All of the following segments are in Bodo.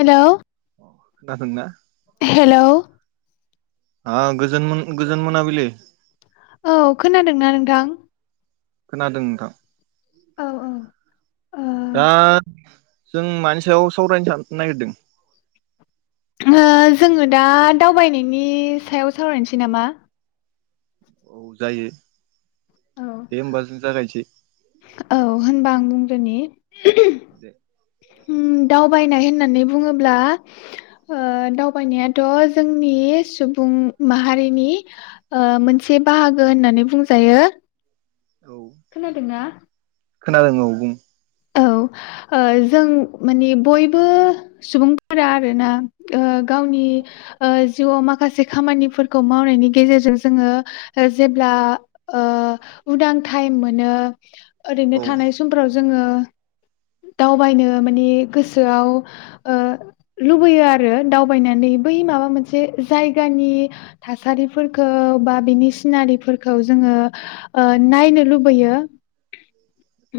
हेल' खोनादोंना हेल' आ गोजोन गोजोन मोनाबिलि औ खोनादोंना नोंथां खोनादों नोंथां औ औ ओ दा जों मानि सायाव सावरायनो नागिरदों जोङो दा दावबायनायनि सायाव सावरायनोसै नामा औ जायो औ दे होमबा जों जागायनोसै औ होनबा आं बुं दोनि दे होम दावबायनाय होननानै बुङोब्ला दावबायनायाथ' जोंनि सुबुं माहारिनि मोनसे बाहागो होननानै बुंजायो औ खोनादोंना? खोनादों औ बुं औ ओह जों माने बयबो सुबुंफोरा आरोना ओह गावनि ओह जिउआव माखासे खामानिफोरखौ मावनायनि गेजेरजों जोङो दा जेब्ला औ ओह उदां टाइम मोनो औ ओरैनो थानाय समफोराव जोङो दावबायनो माने गोसोआव ओह लुबैयो आरो दावबायनानै बै माबा मोनसे जायगानि थासारिफोरखौ बा बिनि सिनारिफोरखौ जोङो ओह नायनो लुबैयो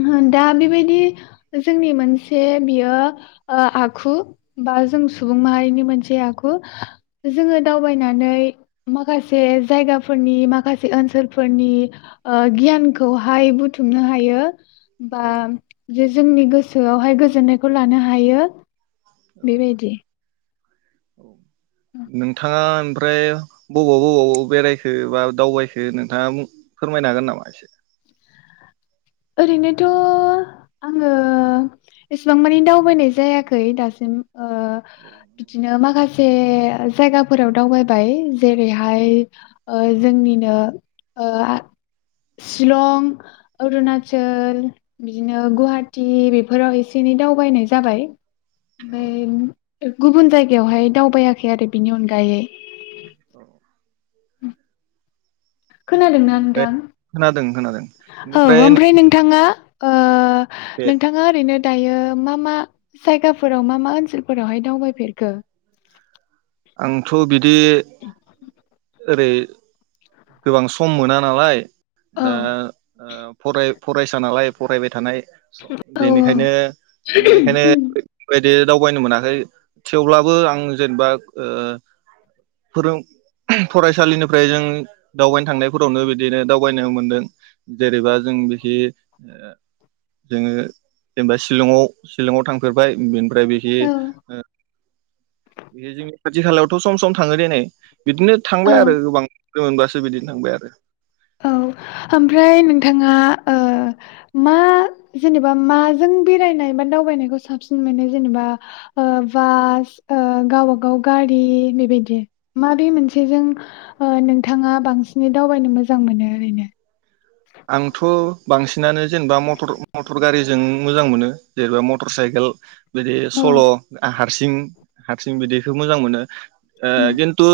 हो दा बेबायदि जोंनि मोनसे बियो ओ आखु बा जों सुबुं माहारिनि मोनसे आखु जोङो दावबायनानै माखासे जायगाफोरनि माखासे ओनसोलफोरनि ओ गियानखौहाय बुथुमनो हायो। बा औ जे जोंनि गोसोआवहाय गोजोननायखौ लानो हायो औ बेबायदि। औ। नोंथाङा ओमफ्राय बबाव -बबावब बेरायखो बा दावबायखो नोंथाङा फोरमायनो हागोन? नामा एसे ओरैनोथ' आङो एसेबां मानि दावबायनाय जायाखै दासिम ओ औ नंगौ बिदिनो नामा? माखासे जायगाफोराव दावबायबाय जेरैहाय ओ जोंनिनो ओ शिलं, अरुनाचल औ बिदिनो गुवाहाटी बेफोराव एसे एनै दावबायनाय जाबाय औ ओमफाय गुबुन जायगायावहाय दावबायाखै आरो बिनि अनगायै। औ ओम। खोनादोंना ओमफ्राय नोंथां? खोनादों खोनादों औ बेनिफ्राय ओमफ्राय नोंथाङा ओ नोंथाङा ओरैनो दायो मा मा जायगाफोराव मा मा ओनसोलफोरावहाय दावबायफेरखो? आंथ' बिदि ओरै गोबां सम मोना नालाय औ दा ओ फराय फरायसा नालाय फरायबाय थानाय औ बेनिखायनो बे बायदि दावबायनो मोनाखै थेवब्लाबो आं जेनेबा ओ फरायसालिनिफ्राय जों दावबायनो थांनायफोरावनो बिदिनो दावबायनो मोनदों जेरैबा जों बिथिं ओ जोङो जेनेबा शिलंआव थांफेरबाय ओमफ्राय औ बेथिं खाथि खाालायावथ' सम सम थाङो दे नै। बिदिनो थांबाय औ आरो गोबां बारसो बिदिनो थांबाय आरो। औ ओमफ्राय नोंथाङा ओ मा जेनेबा माजों बेरायनाय बा दावबायनायखौ साबसिन मोनो जेनेबा ओ बास ओ गावबागाव गारि बेबायदि माबे मोनसेजों ओ नोंथाङा बांसिनै दावबायनो मो? मोजां मोनो ओरैनो? आंथ' बांसिनानो जेनेबा मटर- मटर गारिजों मोजां मोनो जेनेबा मटर साइकेल बिदि औ सल' हारसिं- हारसिं बिदैखौ मोजां मोनो।। ओ उम खिनथु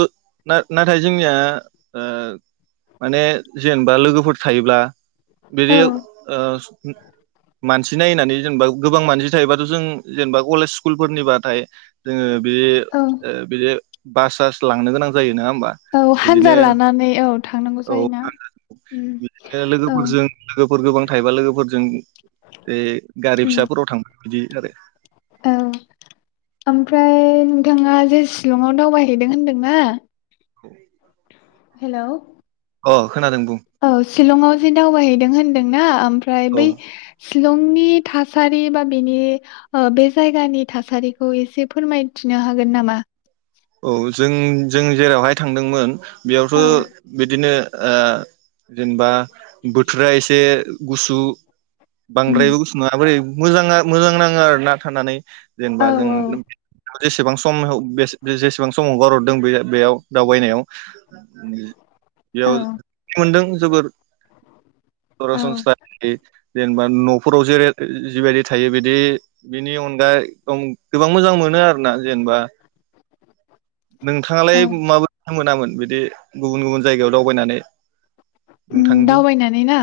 नाथाय जोंनिया ओ माने जेनेबा लोगोफोर थायोब्ला औ बिदि ओ मानसि नायनानै जेनेबा गोबां मानसि थायोबाथ' जों जेनेबा कलेज स्कुलफोरनिबाथाय जोङो बिदि औ ओ बिदि बाससास लांनो गोनां जायो नों औ हानजा लानानै औ थांनांगौ जायोना इदिनो औ लोगोफोरजों लोगोफोर गोबां थायोबा लोगोफोरजों ए गारि उम फिसाफोराव थांबाय बिदि आरो औ ओमफ्राय नोंथाङा जे शिलंआव दावबायहैदों होनदोंना औ हेल' अ बुं औ शिलंआव जे दावबायै होनदोंना ओ फ्राय औ बै शलंनि थासारि बा बेनि ओ बे जायगानि थासारिखौ एसे फोरमायथिनो हागोन नामा औ जों जों जेरावहाय थांदोंमोन बेयावथ' औ बिदिनो ओ जेनेबा बोथोरा एसे गुसु उम बांद्रायबो गुसु नङाबो मोजाङा मोजां नाङो आरो ना थानानै जेनेबा औ जों जेसेबां सम बे जे-जे जेसेबां समावगारहरदों बे बेयाव दावबायनायाव उम औ बेयाव खुदों जोबोर औ सरासनस्रायै जेनेबा न'फोराव जेरै जिबायदि थायो बिदि बिनि अनगा एदम गोबां मोजां मोनो आरोना जेनेबा। नोंथाङालाय औ माबो मोनामोन? बिदि गुबुन गुबुन जायगायाव दावबायनानै। ओम नोंथांनि दावबायनानै ना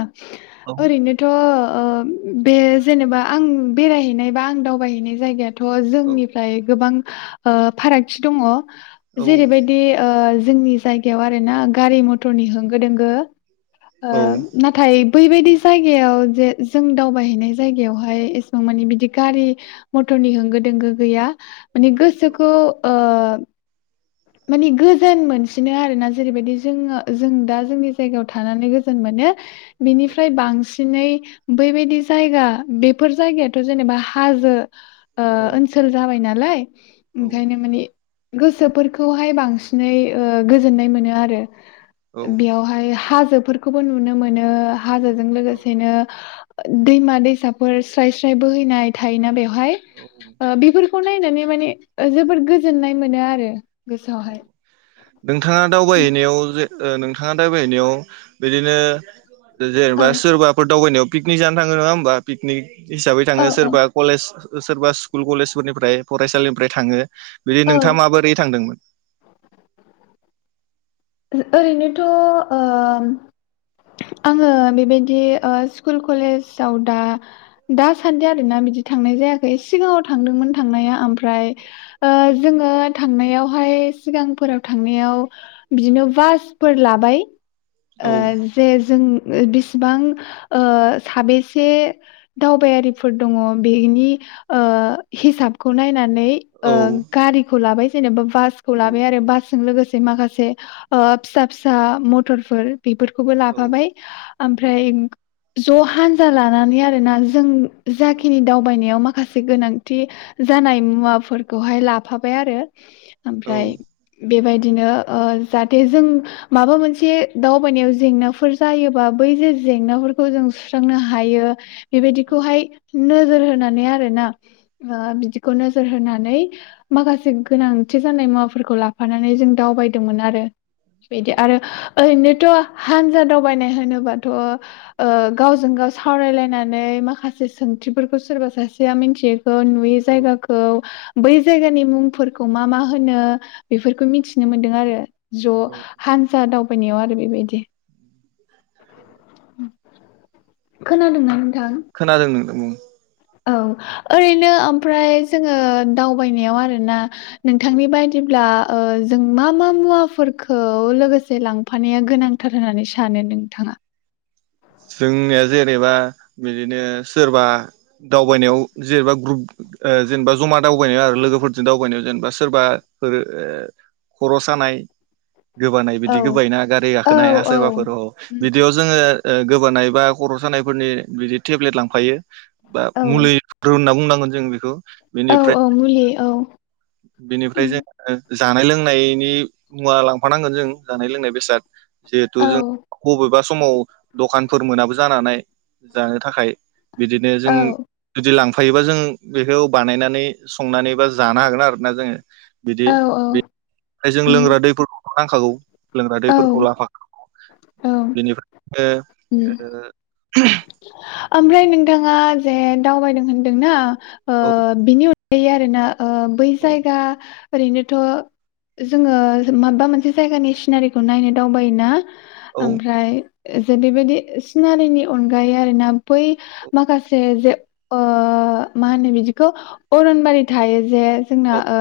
औ ओरैनोथ' ओ बे जेनेबा आं। बेरायहैनाय बा आं दावबायहैनाय जायगा थ' औ जोंनिफ्राय गोबां। ओ फारागथि दङ। औ जेरै बायदि ओ। जोंनि जायगायाव आरो ना गारि मथरनि होंगो दोंगो। ओ औ नाथाय। बैबायदि जायगायाव जे जों दावबायहैनाय जायगायावहाय एसेबां मानि बिदि गारि मथरनि होंगो दोंगो गैया। मानि गोसोखो ओ माने गोजोन मोनसिनो आरोना जेरैबायदि जोङो जों दा जोंनि जायगायाव थानानै गोजोन मोनो बिनिफ्राय बांसि नै बैबायदि जायगा बेफोर जायगायाथ' जेनेबा हाजो ओ औ ओनसोल जाबायना लाय। ओंखायनो माने गोसोफोरखौहाय बांसिनै ओ गोजोननाय मोनो आरो। औ बेयावहाय हा हाजोफोरखौबो नुनो मोनो हाजोजों औ लोगोसेनो दैमा दैसाफोर स्राय स्राय बोहैनाय थायोना बेयाव हाय ओ ओ बेफोर खौ नायनानै माने जोबोर गोजोननाय मोनो आरो। औ गोसोआवहाय। नोंथाङा दावबायहैनायाव जे ओ नोंथाङा दाबायहनायाव बिदिनो औ जेनेबा सोरबाफोर दावबायनायाव पिकनि जानो थाङो नङा होमबा पिकनिक? हिसाबै औ थाङो औ सोरबा कलेज सोरबा स्कुल कलेजफोरनिफ्राय फरायसालिनिफ्राय थाङो। बिदि औ नोंथाङा माबोरै थांदोंमोन? ओ ओरैनोथ' ओ आङो बेबायदि ओ स्कुल कलेजाव दा दासान्दि आरोना बिदि थांनाय जायाखै सिगाङाव थांदोंमोन थांनाया ओमफ्राय ओ जोङो थांनायावहाय सिगांफोराव थांनायाव बिदिनो बासफोर लाबाय। ओ औ। जे जों बिसेबां ओ साबेसे दावबायारिफोर दङ बेनि ओ हिसाबखौ नायना नै ओ औ गारिखौ लाबाय। जेनेबा बासखौ औ लाबाय आरो बासजों लोगोसे माखासे ओ फिसा फिसा मथरफोर बिफोर खौबो औ लाफाबाय ओमफ्राय ज' हान्जा लानानै आरोना जों जाखिनि दावबायनायाव मा माखासे गोनांथि जानाय मुवाफोरखौहाय लाफाबाय आरो। ओमफ्राय बेबाय बिदिनो ओ जाहाथे जों माबा मोनसे दावबायनायाव जेंनाफोर जायोबा बै जे जेंनाफोरखौ जों सुस्रांनो हायो। बेबायदिखौहाय नोजोर होनानै आरोना ओ बिदिखौ नोजोर होनानै माखासे गोनांथि जानाय मुवाफोरखौ लाफानानै जों दावबायदोंमोन आरो बिदि औ आरो ओरैनोथ' हानजा दावबायनाय होनोबाथ' ओ गावजों गाव सावरायलायनानै माखासे सोंथिफोरखौ सोरबा सासेया मिन्थि खो नुयै औ औ जायगाखौ बै बे जायगानि मुंफोरखौ मा मा होनो बेफोरखौ मिथिनो मोन्दों आरो ज' औ हानजा दावबायनायाव आरो बेबायदि उम खोनादों ना? खोनादों नोंदों बुं [unintelligible] औ ओरैनो ओमफ्राय जोङो दावबायनायाव आरोना औ नोंथांनि बायदिब्ला ओ जों मा मा मुवाफोरखौ लोगोसे लांफानाया गोनांथार होननानै सानो नोंथाङा? जोंनिया जेनेबा बिदिनो सोरबा दावबायनायाव जेनेबा ग्रुप ओ जेनेबा जमा दावबायनायाव आरो लोगोफोरजों दावबायनायाव जेनेबा सोरबा ओ खर' सानाय गोबानाय बिदि औ गोबाय ना गारि औ गाखोनो हाया औ सोरबाफोर अ उम बिदियाव जोङो ओ गोबानाय बा खर' सानायफोरनि बिदि टेब्लेट लांफायो बा औ मुलिफोर होनना बुंनांगोन जों बेखौ औ बेनिफ्राय औ मुलि औ बेनिफ्राय उम जोङो जानाय लोंनायनि मुवा लांफानांगोन जों जानाय लोंनाय बेसाद जिहेथु औ जों बबेबा समाव दखानफोर मोनाबो जानानै हानाय जानो थाखाय बिदिनो जों औ जुदि लांफ फायोबा जों बेखौ बानायनानै संनानै बा जानो हागोन आरोना जोंङो बिदि औ औ बि बे जों उम लोंग्रा दैफोरखौ नांखागौ लोंग्रा औ दैफोरखौ लाफा औ बेनिफ्राय उम ओ ओ [unintelligible] ओमफ्राय नोंथांङा जे दावबायदों होनदों ना ओ औ बिनि उन बे आरो ना। ओ बै औ जायगा ओरैनोथ' जोंङो माबा मोनसे जायगानि सिनारिखौ नायनो दावबायोना औ आमफ्राय जेरैबायदि सिनारिनि अनगा अनगायै आरोना बै माखासे जे ओ मा होनो बादिखौ अरन बारि थायो। जे जोंना ओ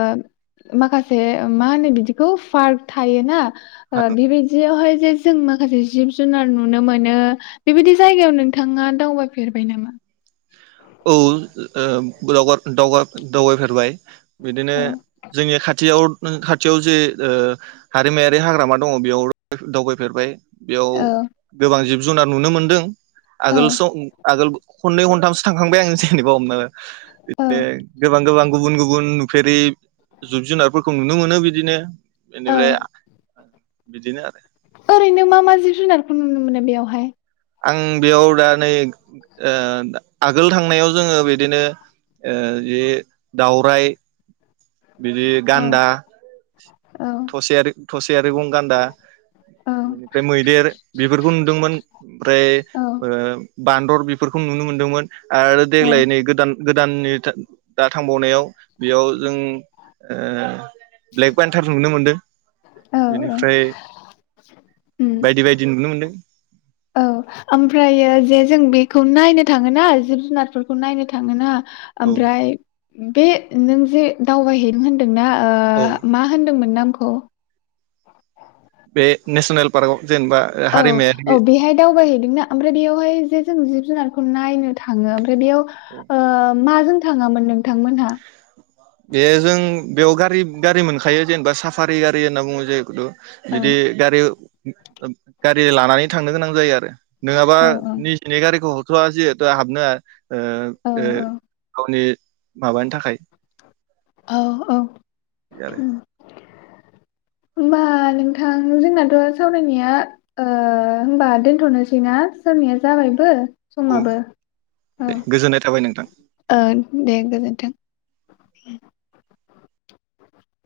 माखासे मा होनो बिदिखौ पार्क थायोना। ओ बिब्बादियावहाय जे जों माखासे जिब जुनार नुनो मोनो बेबायदि जायगायावनो नोंथाङा दावबायफेरबाय नामा? औ ओ दावगार दावगा दावगायफेरबाय। बिदिनो औ जोंनि खाथियाव नों खाथियाव जे ओ हारिमायारि हाग्रामा दंङ बेयाव दावबायफेरबाय बेयाव औ गोबां जिब जु जुनार नुनो मोन्दों। आगोल स औ आगोल खनै खनथामसो थांखांबाय आं जेनेबा हमना ला बे गोबां गोबां गुबुन गुबुन नुफेरि जिब जुनारफोरखौ नुनो मोनो बिदिनो। औ बेनिफ्राय बिदिनो आरो ओरैनो मा-मा जिब जुनारखौ नुनो मोनो बेवहाय आं बेयाव दा नै ओ आगोल थांनायाव जोङो बिदिनो ओ जि दावराय बिदि औ गान्दा औ थसे आरो थसे मैगं गान्दा औ बेनिफ्राय मैदेर बेफोरखौ नुदोंमोन ओमफ्राय औ ओ बान्दर बेफोरखौ नुनो मोनदोंमोन। आरो औ देग्लाय नै गोदान गोदाननि था दा थांबावनायाव बेयाव जों ओ ब्लेक बेनथेल नुनो मोनदों औ बेनिफ्राय उम बायदि बायदि नुनो मोनदों। औ ओमफ्रायो जे जों बेखौ नायनो थाङोना जिब जुनारफोरखौ नायनो थाङोना औ ओमफ्राय बे नों जे दावबायहैनो होनदोंना औ ओ मा होनदोंमोन नोम खौ बे नेसनेल पारगाव औ-औ बेहाय दावबायहैदोंना ओमफ्राय बेयावहाय जे जों जिब जुनार खौ नायनो थाङो जे बेयाव औ ओ माजों थाङामोन नोंथांमोनहा बे जों बेयाव गारि गारि मोनखायो जेनेबा साफारि गारि होनना बुङो जेहेखुथु औ बिदि गारि ओ गारि लानानै थांनो गोनां जायो आरो नोङाबा औ निजिनि गारिखौ हर होया जिहेथु हाबनो औ ओ-ओ गावनि माबानि थाखाय औ-औ दि आरो होमबा नोंथां जोंनाथ' सावरायनाया ओ होमबा दोनथ'नोसैना सावराया जाबायबो औ समाबो दे ओ गोजोननाय थाबाय नोंथां [inaudible] ओ दे गोजोनथों